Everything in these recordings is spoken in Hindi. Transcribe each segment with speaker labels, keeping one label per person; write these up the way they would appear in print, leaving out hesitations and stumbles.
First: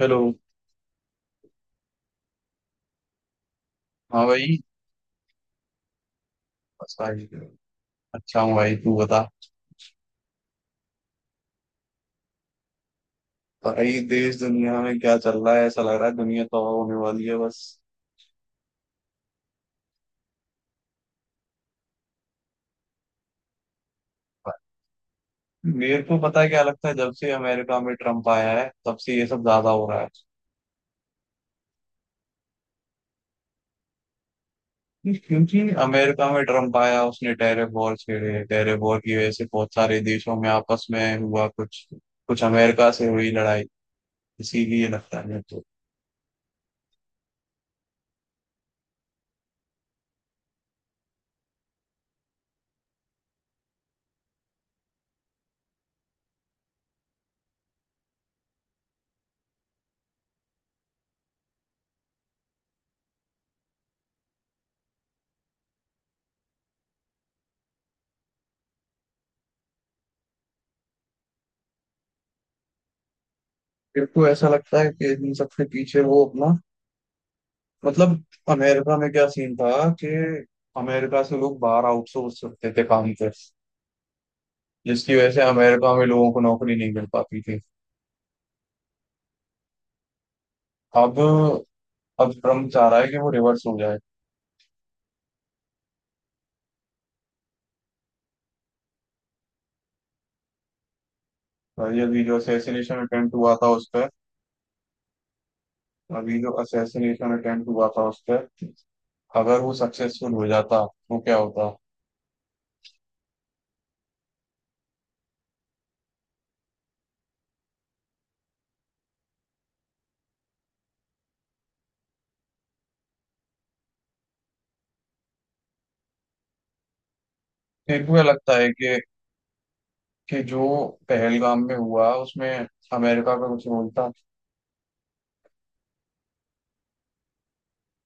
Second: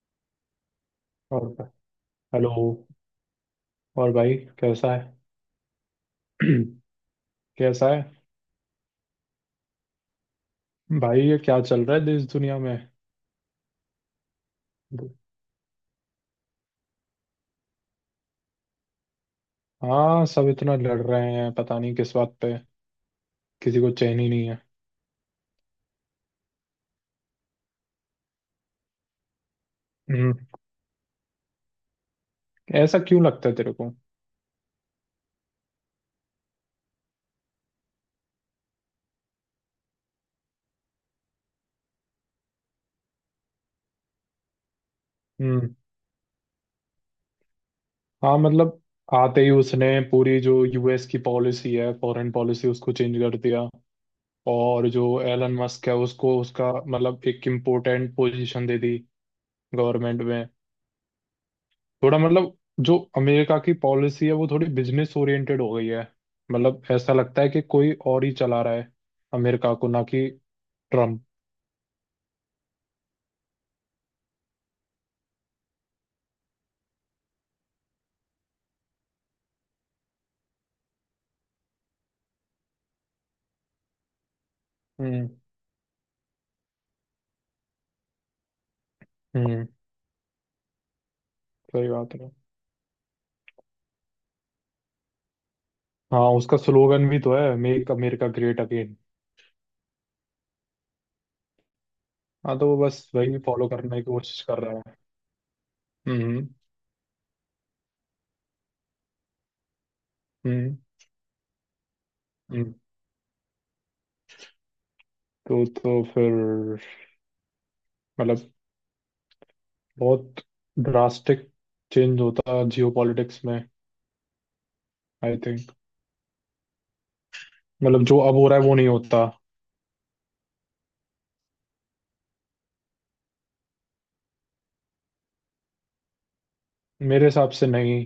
Speaker 1: हेलो।
Speaker 2: और। हेलो। और
Speaker 1: हाँ
Speaker 2: भाई,
Speaker 1: भाई।
Speaker 2: कैसा है?
Speaker 1: बस भाई।
Speaker 2: कैसा है?
Speaker 1: अच्छा हूँ भाई, तू बता।
Speaker 2: भाई, ये क्या चल रहा है देश दुनिया में?
Speaker 1: भाई, देश दुनिया में क्या चल रहा है? ऐसा लग रहा है दुनिया तो होने वाली है बस।
Speaker 2: हाँ, सब इतना लड़ रहे हैं, पता नहीं किस बात पे। किसी को चैन ही नहीं है।
Speaker 1: मेरे को पता है क्या लगता है, जब से अमेरिका में ट्रम्प आया है तब से ये सब ज्यादा हो रहा है।
Speaker 2: हम्म। ऐसा क्यों लगता है तेरे को?
Speaker 1: क्योंकि अमेरिका में ट्रम्प आया, उसने टैरिफ वॉर छेड़े। टैरिफ वॉर की वजह से बहुत सारे देशों में आपस में हुआ, कुछ कुछ अमेरिका से हुई लड़ाई। इसीलिए लगता है मेरे को
Speaker 2: हम्म। हाँ मतलब, आते ही उसने पूरी जो यूएस की पॉलिसी है, फॉरेन पॉलिसी, उसको चेंज कर दिया। और जो एलन मस्क है, उसको उसका मतलब एक इम्पोर्टेंट पोजीशन दे दी गवर्नमेंट में। थोड़ा मतलब, जो अमेरिका की पॉलिसी है वो थोड़ी बिजनेस ओरिएंटेड हो गई है। मतलब ऐसा लगता है कि कोई और ही चला रहा है अमेरिका को, ना कि ट्रम्प।
Speaker 1: मेरे को ऐसा लगता है कि इन सबसे पीछे वो अपना, मतलब, अमेरिका में क्या सीन था कि अमेरिका से लोग बाहर आउटसोर्स करते थे काम पे, जिसकी
Speaker 2: हम्म।
Speaker 1: वजह से अमेरिका में लोगों को नौकरी नहीं मिल पाती थी।
Speaker 2: हम्म।
Speaker 1: अब
Speaker 2: सही बात है।
Speaker 1: अब ट्रम्प चाह रहा है कि वो रिवर्स हो जाए।
Speaker 2: हाँ, उसका स्लोगन भी तो है, मेक अमेरिका ग्रेट अगेन।
Speaker 1: और ये, अभी जो
Speaker 2: हाँ, तो वो
Speaker 1: असैसिनेशन
Speaker 2: बस
Speaker 1: अटेम्प्ट
Speaker 2: वही
Speaker 1: हुआ था
Speaker 2: फॉलो
Speaker 1: उस
Speaker 2: करने की
Speaker 1: पर।
Speaker 2: कोशिश कर रहा है।
Speaker 1: अभी
Speaker 2: हम्म।
Speaker 1: जो असैसिनेशन अटेम्प्ट हुआ था उस पर अगर वो सक्सेसफुल हो
Speaker 2: हम्म।
Speaker 1: जाता तो क्या होता?
Speaker 2: हम्म। तो फिर मतलब, बहुत ड्रास्टिक चेंज होता जियो पॉलिटिक्स में, आई थिंक। मतलब
Speaker 1: फिर
Speaker 2: जो
Speaker 1: मुझे
Speaker 2: अब हो
Speaker 1: लगता
Speaker 2: रहा है
Speaker 1: है
Speaker 2: वो नहीं
Speaker 1: कि
Speaker 2: होता।
Speaker 1: जो पहलगाम में हुआ उसमें अमेरिका का कुछ रोल था।
Speaker 2: मेरे हिसाब से नहीं,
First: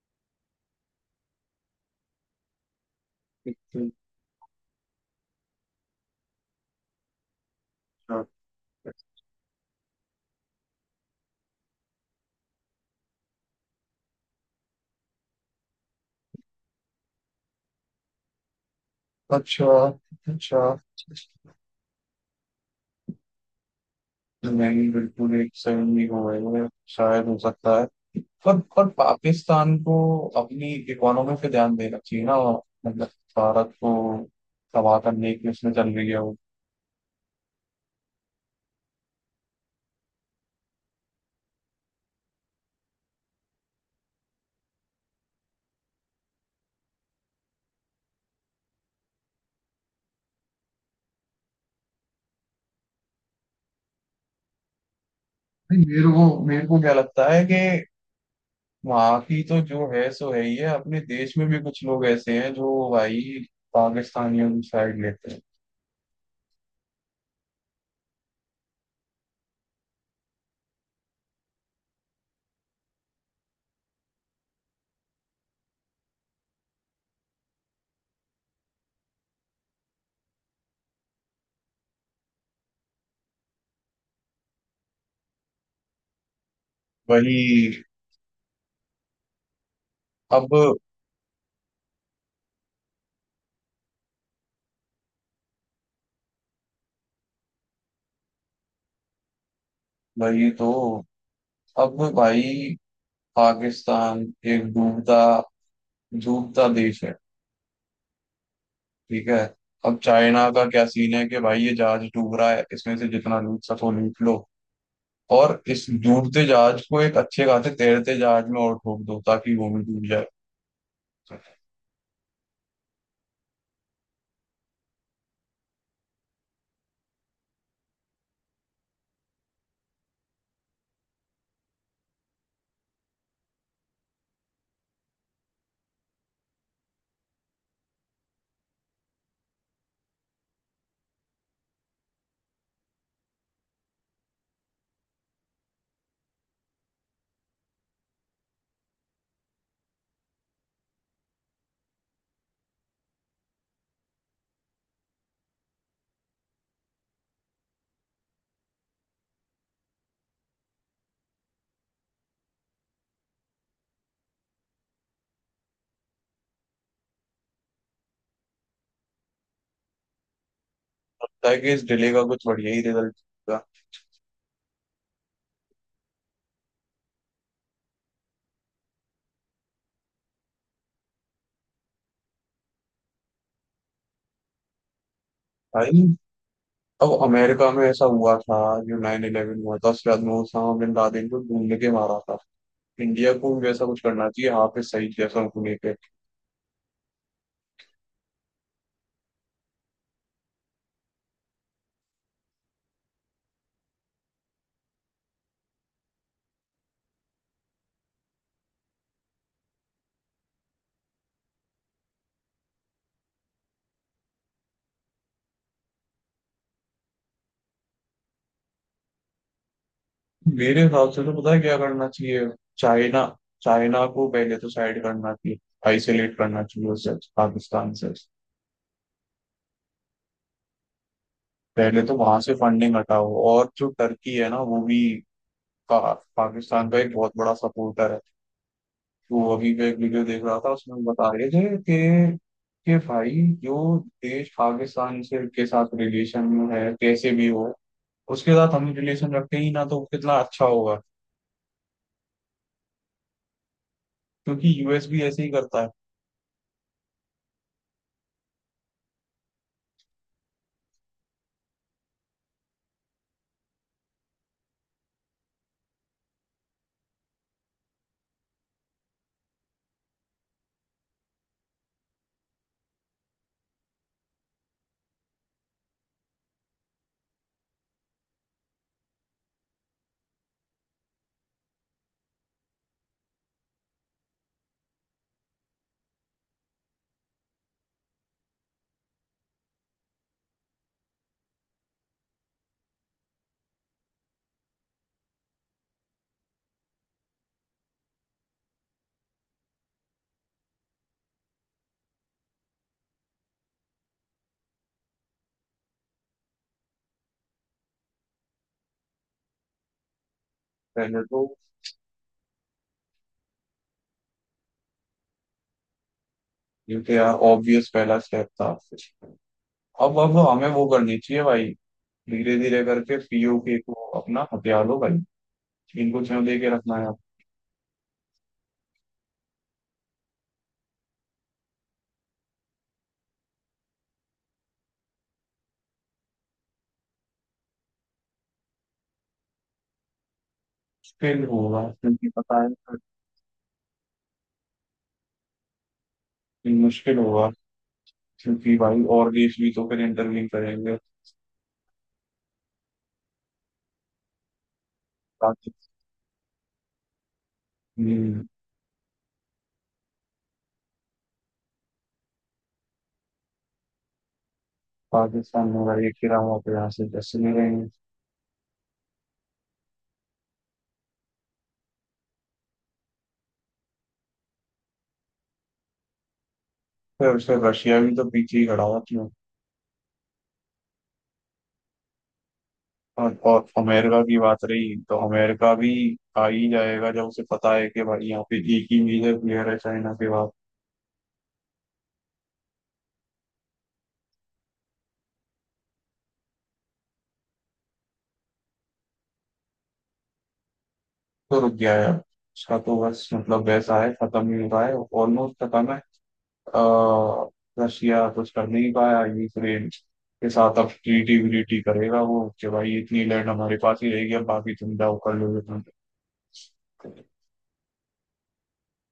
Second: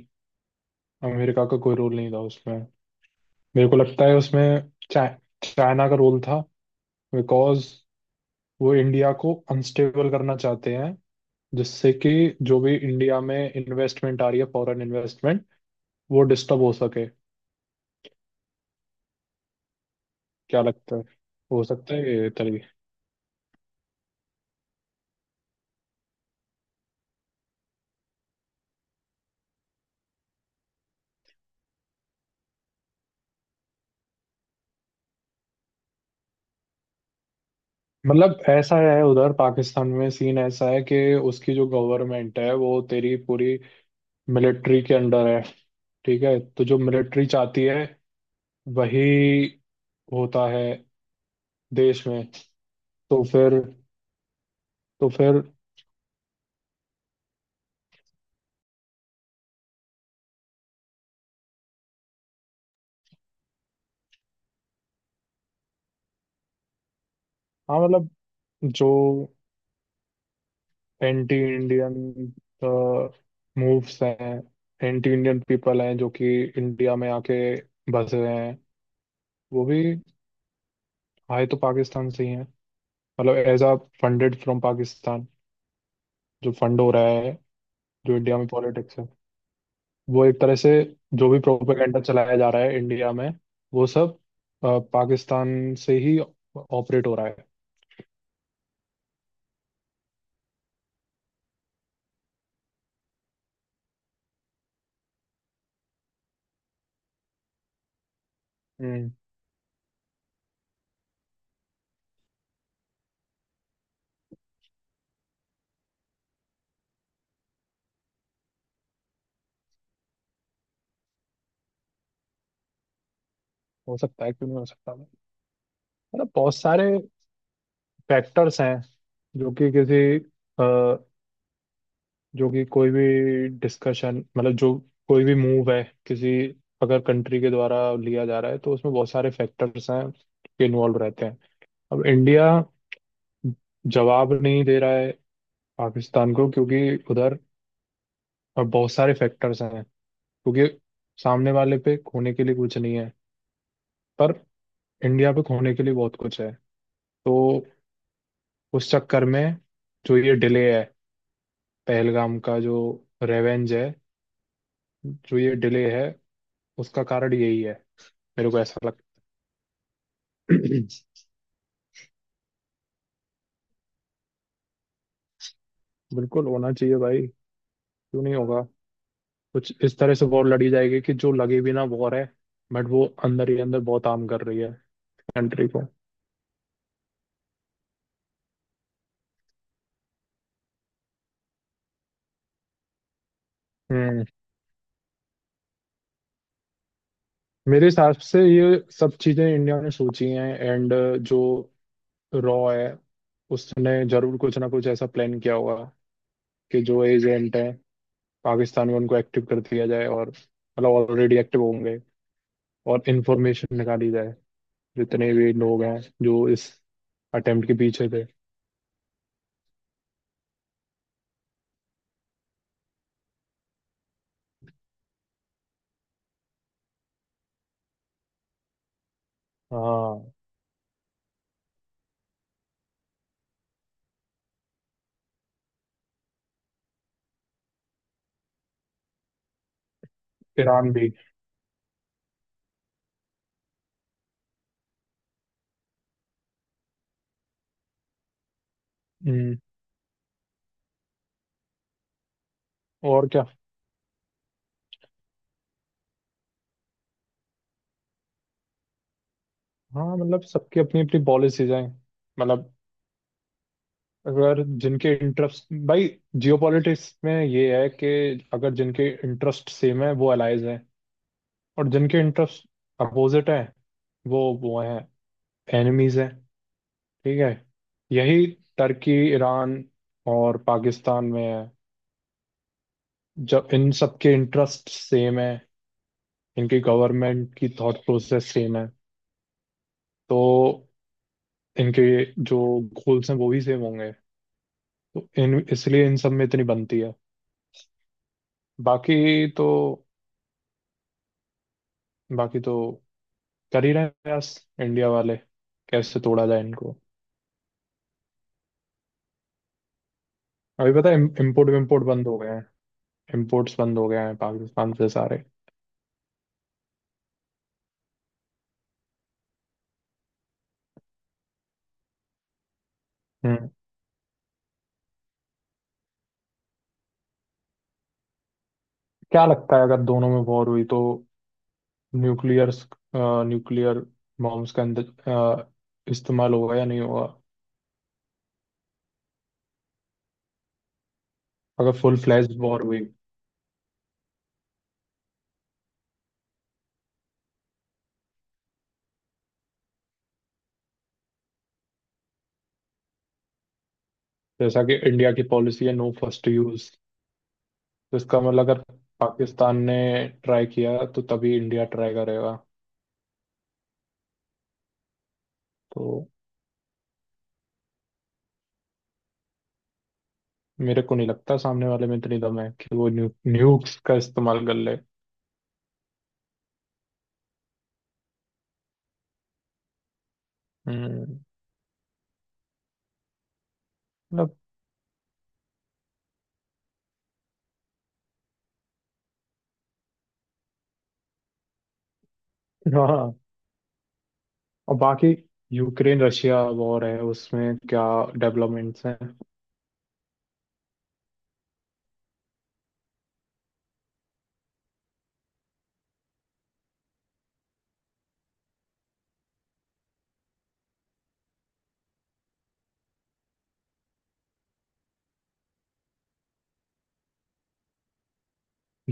Speaker 2: अमेरिका का कोई रोल नहीं था उसमें। मेरे को लगता है उसमें चाइना का रोल था। बिकॉज वो इंडिया को अनस्टेबल करना चाहते हैं, जिससे कि जो भी इंडिया में इन्वेस्टमेंट आ रही है, फॉरेन इन्वेस्टमेंट, वो डिस्टर्ब हो सके।
Speaker 1: अच्छा। अच्छा।
Speaker 2: क्या लगता है? हो सकता है ये तरीके।
Speaker 1: नहीं, बिल्कुल एक सेवन नहीं हो गई है, शायद हो सकता है। पर पाकिस्तान को अपनी इकोनॉमी पे ध्यान देना चाहिए ना, मतलब भारत को तबाह करने की उसमें चल रही है वो।
Speaker 2: मतलब ऐसा है, उधर पाकिस्तान में सीन ऐसा है कि उसकी जो गवर्नमेंट है वो तेरी पूरी मिलिट्री के अंडर है। ठीक है, तो जो मिलिट्री चाहती है वही होता है देश में। तो फिर, तो फिर
Speaker 1: नहीं, मेरे को क्या लगता है कि वहाँ की तो जो है सो है ही है, अपने देश में भी कुछ लोग ऐसे हैं जो भाई पाकिस्तानियों की साइड लेते हैं।
Speaker 2: हाँ मतलब, जो एंटी इंडियन मूव्स हैं, एंटी इंडियन पीपल हैं जो कि इंडिया में आके बसे हैं, वो भी आए तो पाकिस्तान से ही हैं। मतलब as a funded from Pakistan, जो फंड हो रहा है,
Speaker 1: वही।
Speaker 2: जो इंडिया में पॉलिटिक्स है वो एक तरह से
Speaker 1: अब
Speaker 2: जो भी प्रोपेगेंडा चलाया जा रहा है इंडिया में, वो सब पाकिस्तान से ही ऑपरेट हो रहा है।
Speaker 1: वही तो। अब भाई, पाकिस्तान एक डूबता डूबता देश है।
Speaker 2: हम्म।
Speaker 1: ठीक है। अब चाइना का क्या सीन है कि भाई, ये जहाज डूब रहा है, इसमें से जितना लूट सको लूट लो। और इस डूबते जहाज को एक अच्छे खासे तैरते जहाज में और ठोक दो ताकि वो भी डूब जाए।
Speaker 2: हो सकता है, क्यों नहीं हो सकता। मतलब बहुत सारे फैक्टर्स हैं, जो कि किसी अ, जो कि कोई भी डिस्कशन, मतलब जो कोई भी मूव है किसी, अगर कंट्री के द्वारा लिया जा रहा है, तो उसमें बहुत सारे फैक्टर्स हैं के इन्वॉल्व रहते हैं। अब इंडिया जवाब नहीं दे रहा है पाकिस्तान को, क्योंकि उधर बहुत सारे फैक्टर्स हैं। क्योंकि सामने वाले पे खोने के लिए कुछ नहीं है, पर इंडिया पे खोने के लिए बहुत कुछ है। तो उस चक्कर में जो ये डिले है, पहलगाम का जो रेवेंज है, जो ये डिले है, उसका कारण यही है, मेरे को ऐसा लगता है।
Speaker 1: ताकि इस डिले का कुछ बढ़िया ही रिजल्ट होगा।
Speaker 2: बिल्कुल होना चाहिए भाई, क्यों नहीं होगा। कुछ इस तरह से वॉर लड़ी जाएगी कि जो लगे भी ना वॉर है, बट वो अंदर ही अंदर बहुत हार्म कर रही है कंट्री को।
Speaker 1: भाई, अब अमेरिका में ऐसा हुआ था, जो 9/11 हुआ था उसके बाद में उसामा बिन लादेन को ढूंढ के मारा था। इंडिया को भी वैसा कुछ
Speaker 2: हम्म।
Speaker 1: करना चाहिए, हाफिज सईद जैसा उनको लेके।
Speaker 2: मेरे हिसाब से ये सब चीजें इंडिया ने सोची हैं, एंड जो रॉ है उसने जरूर कुछ ना कुछ ऐसा प्लान किया होगा कि जो एजेंट हैं पाकिस्तान में उनको एक्टिव कर दिया जाए, और मतलब ऑलरेडी एक्टिव होंगे, और इंफॉर्मेशन निकाली जाए जितने भी लोग हैं जो इस अटेम्प्ट के पीछे थे।
Speaker 1: मेरे हिसाब से तो पता है क्या करना चाहिए। चाइना चाइना को पहले तो साइड करना चाहिए, आइसोलेट करना चाहिए उसे पाकिस्तान से।
Speaker 2: हाँ,
Speaker 1: पहले तो वहां से फंडिंग हटाओ, और जो टर्की है ना, वो भी पाकिस्तान का एक बहुत बड़ा सपोर्टर है। तो अभी मैं एक वीडियो देख रहा था,
Speaker 2: ईरान
Speaker 1: उसमें
Speaker 2: भी।
Speaker 1: बता रहे थे कि भाई, जो देश पाकिस्तान से के साथ रिलेशन में है कैसे भी हो, उसके साथ हम रिलेशन रखते
Speaker 2: हम्म।
Speaker 1: ही ना तो कितना अच्छा होगा।
Speaker 2: और क्या।
Speaker 1: क्योंकि यूएस भी ऐसे ही करता है।
Speaker 2: हाँ मतलब, सबकी अपनी अपनी पॉलिसीज हैं। मतलब, अगर जिनके इंटरेस्ट, भाई जियोपॉलिटिक्स में ये है कि अगर जिनके इंटरेस्ट सेम है वो अलाइज हैं, और जिनके इंटरेस्ट अपोजिट हैं वो हैं, एनिमीज हैं। ठीक है। यही टर्की, ईरान और पाकिस्तान में है। जब इन सबके इंटरेस्ट सेम है, इनके गवर्नमेंट की थॉट प्रोसेस सेम है, तो इनके जो गोल्स हैं वो भी सेम होंगे। तो इन इसलिए इन सब में इतनी बनती है। बाकी तो, बाकी तो कर ही रहे हैं प्रयास इंडिया वाले, कैसे तोड़ा जाए इनको। अभी पता है,
Speaker 1: पहले तो
Speaker 2: इम्पोर्ट विम्पोर्ट बंद हो गए हैं, इम्पोर्ट्स बंद हो गए हैं पाकिस्तान से सारे।
Speaker 1: क्योंकि यार, ऑब्वियस पहला स्टेप था। अब हमें वो करनी चाहिए भाई। धीरे धीरे करके
Speaker 2: हम्म।
Speaker 1: पीओके को अपना हथियार लो भाई, इनको क्यों दे के रखना है?
Speaker 2: क्या लगता है, अगर दोनों में वॉर हुई तो न्यूक्लियर, न्यूक्लियर बॉम्ब्स का इस्तेमाल होगा या नहीं होगा?
Speaker 1: मुश्किल होगा,
Speaker 2: अगर फुल
Speaker 1: क्योंकि
Speaker 2: फ्लैश
Speaker 1: पता है
Speaker 2: वॉर हुई,
Speaker 1: कि मुश्किल होगा, क्योंकि भाई और देश भी तो फिर इंटरव्यू करेंगे।
Speaker 2: जैसा कि इंडिया की पॉलिसी
Speaker 1: पाकिस्तान
Speaker 2: है नो फर्स्ट यूज, तो इसका
Speaker 1: हम्म,
Speaker 2: मतलब अगर पाकिस्तान ने ट्राई किया तो तभी इंडिया ट्राई करेगा।
Speaker 1: पाकिस्तान में
Speaker 2: तो
Speaker 1: भाई एक खिलाफ वहाँ पे यहाँ से जैसे नहीं रहेंगे।
Speaker 2: मेरे को नहीं लगता सामने वाले में इतनी दम है कि वो न्यूक्स का इस्तेमाल कर ले।
Speaker 1: फिर उससे रशिया भी तो पीछे ही खड़ा हुआ क्यों।
Speaker 2: हम्म।
Speaker 1: और अमेरिका की
Speaker 2: मतलब
Speaker 1: बात रही तो अमेरिका भी आ ही जाएगा, जब उसे पता है कि भाई यहाँ पे एक ही मेजर प्लेयर है चाइना के बाद।
Speaker 2: हाँ। और बाकी यूक्रेन रशिया वॉर है, उसमें क्या डेवलपमेंट्स हैं?
Speaker 1: तो रुक गया यार, उसका तो बस मतलब वैसा है, खत्म ही हो रहा है। ऑलमोस्ट खत्म है। अह, रशिया कुछ कर नहीं पाया यूक्रेन के साथ। अब ट्रीटी व्रीटी करेगा वो कि भाई इतनी लैंड हमारे पास ही रहेगी, अब बाकी तुम जाओ कर लो जो तुम करते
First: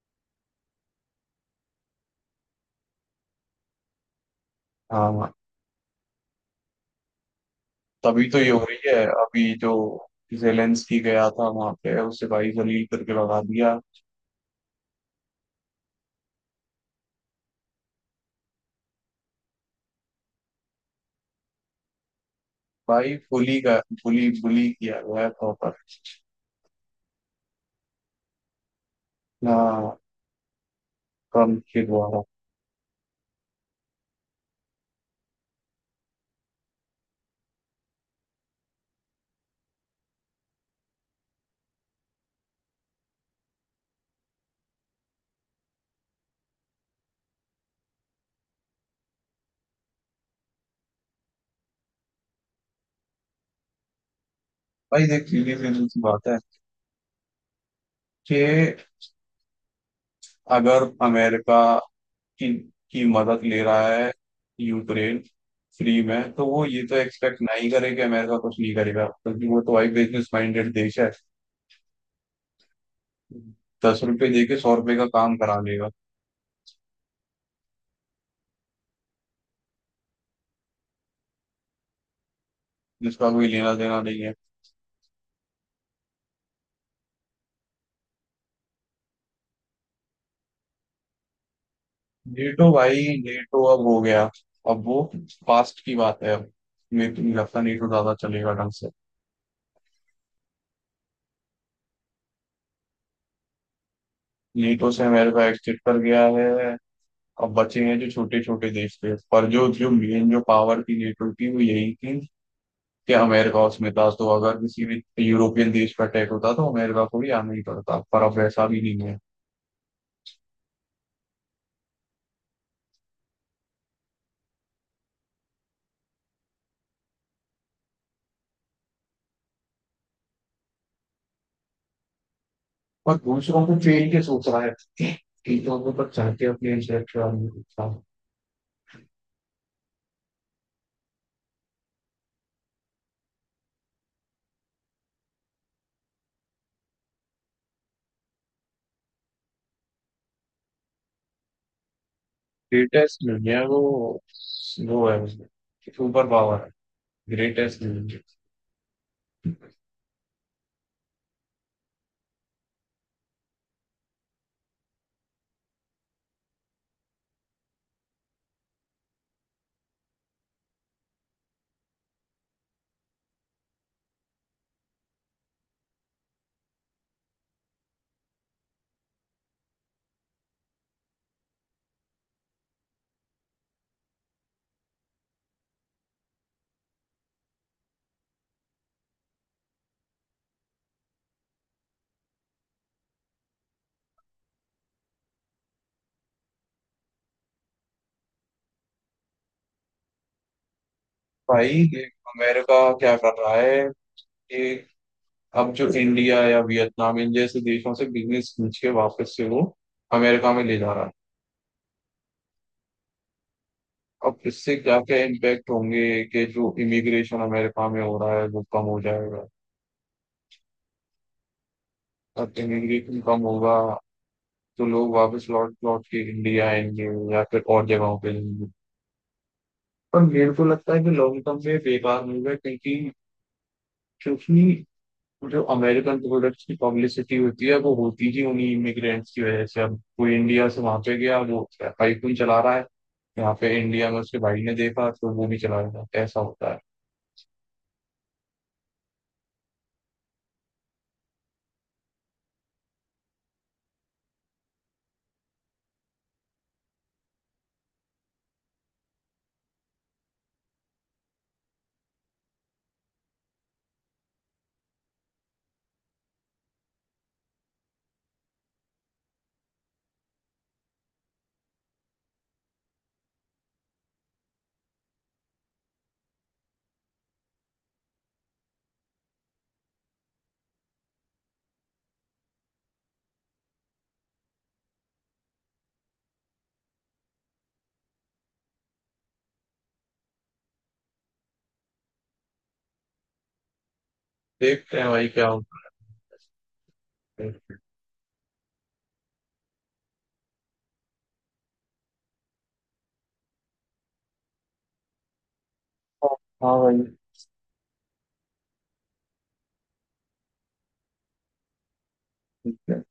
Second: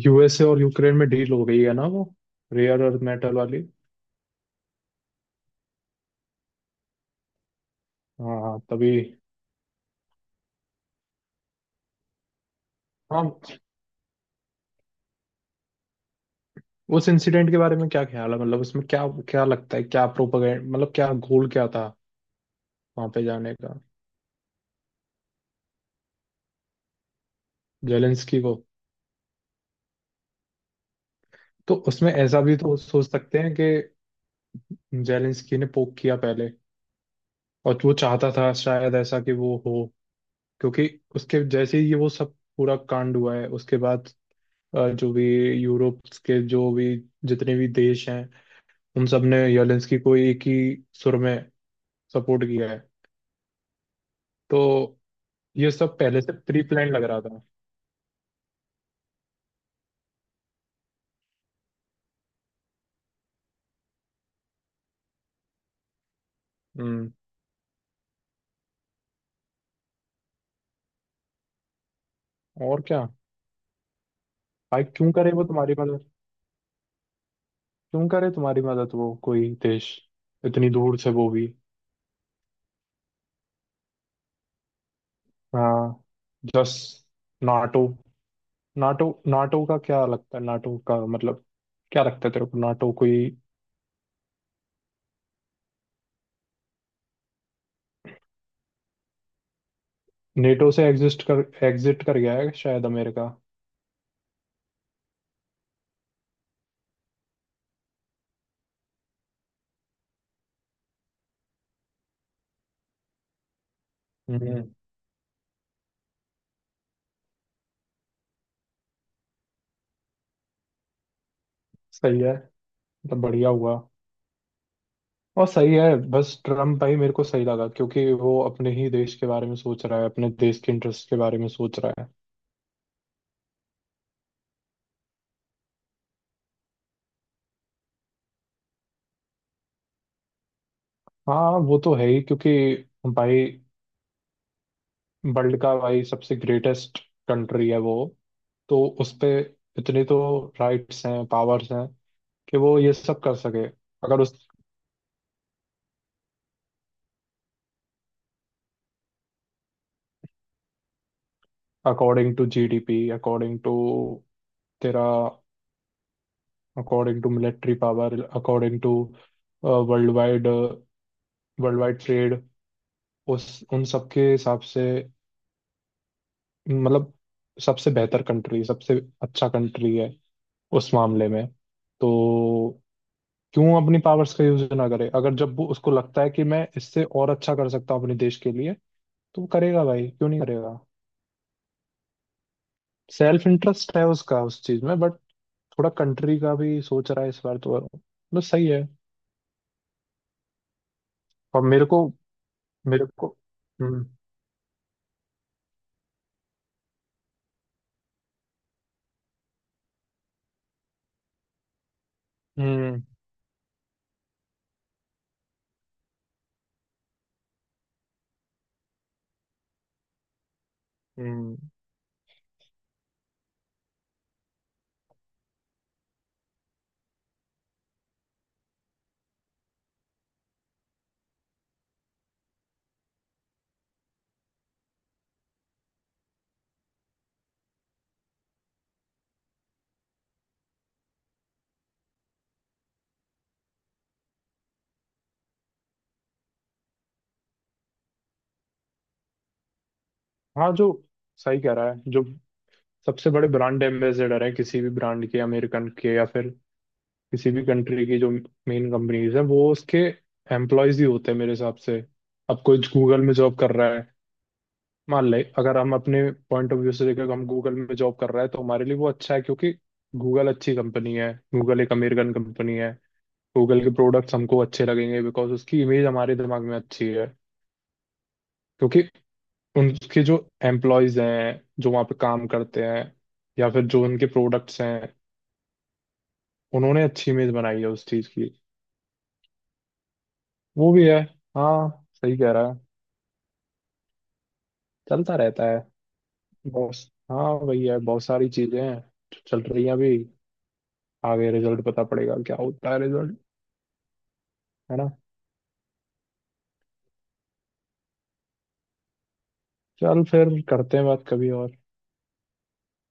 Speaker 2: यूएसए और यूक्रेन में डील हो गई है ना, वो रेयर अर्थ मेटल वाली।
Speaker 1: हो। हाँ, तभी तो
Speaker 2: हाँ,
Speaker 1: ये
Speaker 2: हाँ
Speaker 1: हो रही
Speaker 2: तभी।
Speaker 1: है अभी, जो जेलेंस्की गया था वहां पे उसे भाई जलील करके
Speaker 2: हाँ।
Speaker 1: लगा दिया।
Speaker 2: उस इंसिडेंट के बारे में क्या ख्याल है? मतलब उसमें क्या, क्या लगता है, क्या प्रोपेगेंड, मतलब क्या गोल क्या था वहां
Speaker 1: भाई,
Speaker 2: पे जाने
Speaker 1: फुली
Speaker 2: का,
Speaker 1: का फुली बुली किया गया है प्रॉपर।
Speaker 2: जेलेंस्की को?
Speaker 1: हाँ, ट्रम्प
Speaker 2: तो
Speaker 1: के
Speaker 2: उसमें
Speaker 1: द्वारा।
Speaker 2: ऐसा भी तो सोच सकते हैं कि जेलेंस्की ने पोक किया पहले, और वो चाहता था शायद ऐसा कि वो हो, क्योंकि उसके जैसे ही ये वो सब पूरा कांड हुआ है उसके बाद जो भी यूरोप के जो भी जितने भी देश हैं, उन सब ने जेलेंस्की को एक ही सुर में सपोर्ट किया है। तो
Speaker 1: भाई देख, सीधी
Speaker 2: ये सब
Speaker 1: सी
Speaker 2: पहले
Speaker 1: बात
Speaker 2: से
Speaker 1: है
Speaker 2: प्री प्लान लग रहा था।
Speaker 1: कि अगर अमेरिका की की मदद ले रहा है यूक्रेन फ्री में, तो वो ये तो
Speaker 2: हम्म।
Speaker 1: एक्सपेक्ट नहीं करे कि अमेरिका कुछ नहीं करेगा, क्योंकि वो तो एक बिजनेस माइंडेड देश है।
Speaker 2: और क्या।
Speaker 1: दस रुपए दे के सौ
Speaker 2: भाई
Speaker 1: रुपए का
Speaker 2: क्यों करे
Speaker 1: काम
Speaker 2: वो
Speaker 1: करा
Speaker 2: तुम्हारी
Speaker 1: लेगा,
Speaker 2: मदद, क्यों करे तुम्हारी मदद वो, कोई देश इतनी दूर से, वो भी।
Speaker 1: जिसका कोई लेना देना नहीं है।
Speaker 2: हाँ। जस, नाटो नाटो नाटो का क्या लगता है? नाटो का मतलब, क्या लगता है तेरे को,
Speaker 1: नेटो,
Speaker 2: नाटो
Speaker 1: भाई
Speaker 2: कोई?
Speaker 1: नेटो अब हो गया। अब वो पास्ट की बात है। अब मेरे को नहीं लगता नेटो ज्यादा चलेगा ढंग से।
Speaker 2: नेटो से एग्जिस्ट कर एग्जिट कर गया है शायद अमेरिका।
Speaker 1: नेटो से अमेरिका एग्जिट कर गया है। अब बचे हैं जो छोटे छोटे देश थे, पर जो जो मेन जो पावर थी नेटो की वो यही थी कि अमेरिका उसमें था, तो अगर
Speaker 2: हम्म।
Speaker 1: किसी भी यूरोपियन देश पर अटैक होता तो अमेरिका को भी आना ही पड़ता, पर अब ऐसा भी नहीं है।
Speaker 2: सही है। मतलब बढ़िया हुआ। और सही है, बस ट्रम्प भाई मेरे को सही लगा, क्योंकि वो अपने ही देश के बारे में सोच रहा है, अपने देश के इंटरेस्ट के बारे में सोच रहा है।
Speaker 1: और दूसरों को फेल के सोच रहा है चीजों को, पर चाहते अपने इंटरेक्ट।
Speaker 2: हाँ वो तो है ही, क्योंकि भाई, वर्ल्ड का भाई सबसे ग्रेटेस्ट कंट्री है वो, तो उस पे इतनी तो राइट्स हैं, पावर्स हैं कि वो ये
Speaker 1: ग्रेटेस्ट
Speaker 2: सब कर
Speaker 1: नहीं है
Speaker 2: सके।
Speaker 1: वो।
Speaker 2: अगर उस,
Speaker 1: वो है उसमें सुपर पावर, है, ग्रेटेस्ट नहीं है।
Speaker 2: According to GDP, according to तेरा, according to military power, according to world wide, world wide trade, उस, उन सब के हिसाब से, मतलब सबसे बेहतर कंट्री, सबसे अच्छा कंट्री है उस मामले में। तो क्यों अपनी पावर्स का यूज ना करे, अगर जब वो उसको लगता है कि मैं इससे और अच्छा कर सकता हूँ अपने देश के लिए, तो वो करेगा भाई, क्यों नहीं करेगा। सेल्फ इंटरेस्ट है उसका उस चीज में, बट थोड़ा कंट्री का भी सोच रहा है इस बार, तो मतलब सही है। और
Speaker 1: भाई
Speaker 2: मेरे को
Speaker 1: देख, अमेरिका
Speaker 2: मेरे
Speaker 1: क्या
Speaker 2: को
Speaker 1: कर रहा है
Speaker 2: हम्म।
Speaker 1: कि अब जो इंडिया या वियतनाम इन जैसे देशों से बिजनेस खींच के वापस से वो अमेरिका में ले जा रहा है।
Speaker 2: हम्म।
Speaker 1: अब इससे क्या क्या इम्पैक्ट होंगे कि जो इमिग्रेशन अमेरिका में हो रहा है वो कम हो जाएगा।
Speaker 2: हम्म।
Speaker 1: अब इमिग्रेशन कम होगा तो लोग वापस लौट लौट के इंडिया आएंगे, या फिर और जगहों पे जाएंगे। पर मेरे को लगता है कि लॉन्ग टर्म में बेकार होगा, क्योंकि क्योंकि जो अमेरिकन प्रोडक्ट्स की पब्लिसिटी होती है वो होती ही उन्हीं इमिग्रेंट्स की वजह से। अब कोई इंडिया से वहां पे गया, वो आईफोन चला रहा है। यहाँ पे इंडिया में उसके भाई ने देखा तो वो भी चला गया। ऐसा होता है।
Speaker 2: हाँ जो, सही कह रहा है, जो सबसे बड़े ब्रांड एम्बेसडर है किसी भी ब्रांड के अमेरिकन के या फिर किसी भी कंट्री की, जो मेन कंपनीज है वो उसके एम्प्लॉयज ही होते हैं मेरे हिसाब से। अब कोई गूगल में जॉब कर रहा है, मान ले अगर हम अपने पॉइंट ऑफ व्यू से देखें, हम गूगल में जॉब कर रहे हैं तो हमारे लिए वो अच्छा है, क्योंकि गूगल अच्छी कंपनी है, गूगल एक अमेरिकन कंपनी है। गूगल के प्रोडक्ट्स हमको अच्छे लगेंगे बिकॉज उसकी इमेज हमारे दिमाग में अच्छी है, क्योंकि उनके जो एम्प्लॉयज हैं जो वहाँ पे काम करते हैं, या फिर जो उनके प्रोडक्ट्स हैं, उन्होंने अच्छी इमेज बनाई है उस चीज़ की। वो भी है। हाँ, सही कह रहा है।
Speaker 1: देखते हैं भाई
Speaker 2: चलता
Speaker 1: क्या
Speaker 2: रहता है
Speaker 1: होता
Speaker 2: बहुत। हाँ,
Speaker 1: है।
Speaker 2: वही है, बहुत सारी चीज़ें हैं जो चल रही हैं अभी। आगे रिजल्ट पता पड़ेगा, क्या होता है रिजल्ट, है ना?
Speaker 1: हाँ। हाँ भाई।
Speaker 2: चल, फिर करते हैं बात कभी और।
Speaker 1: ठीक है।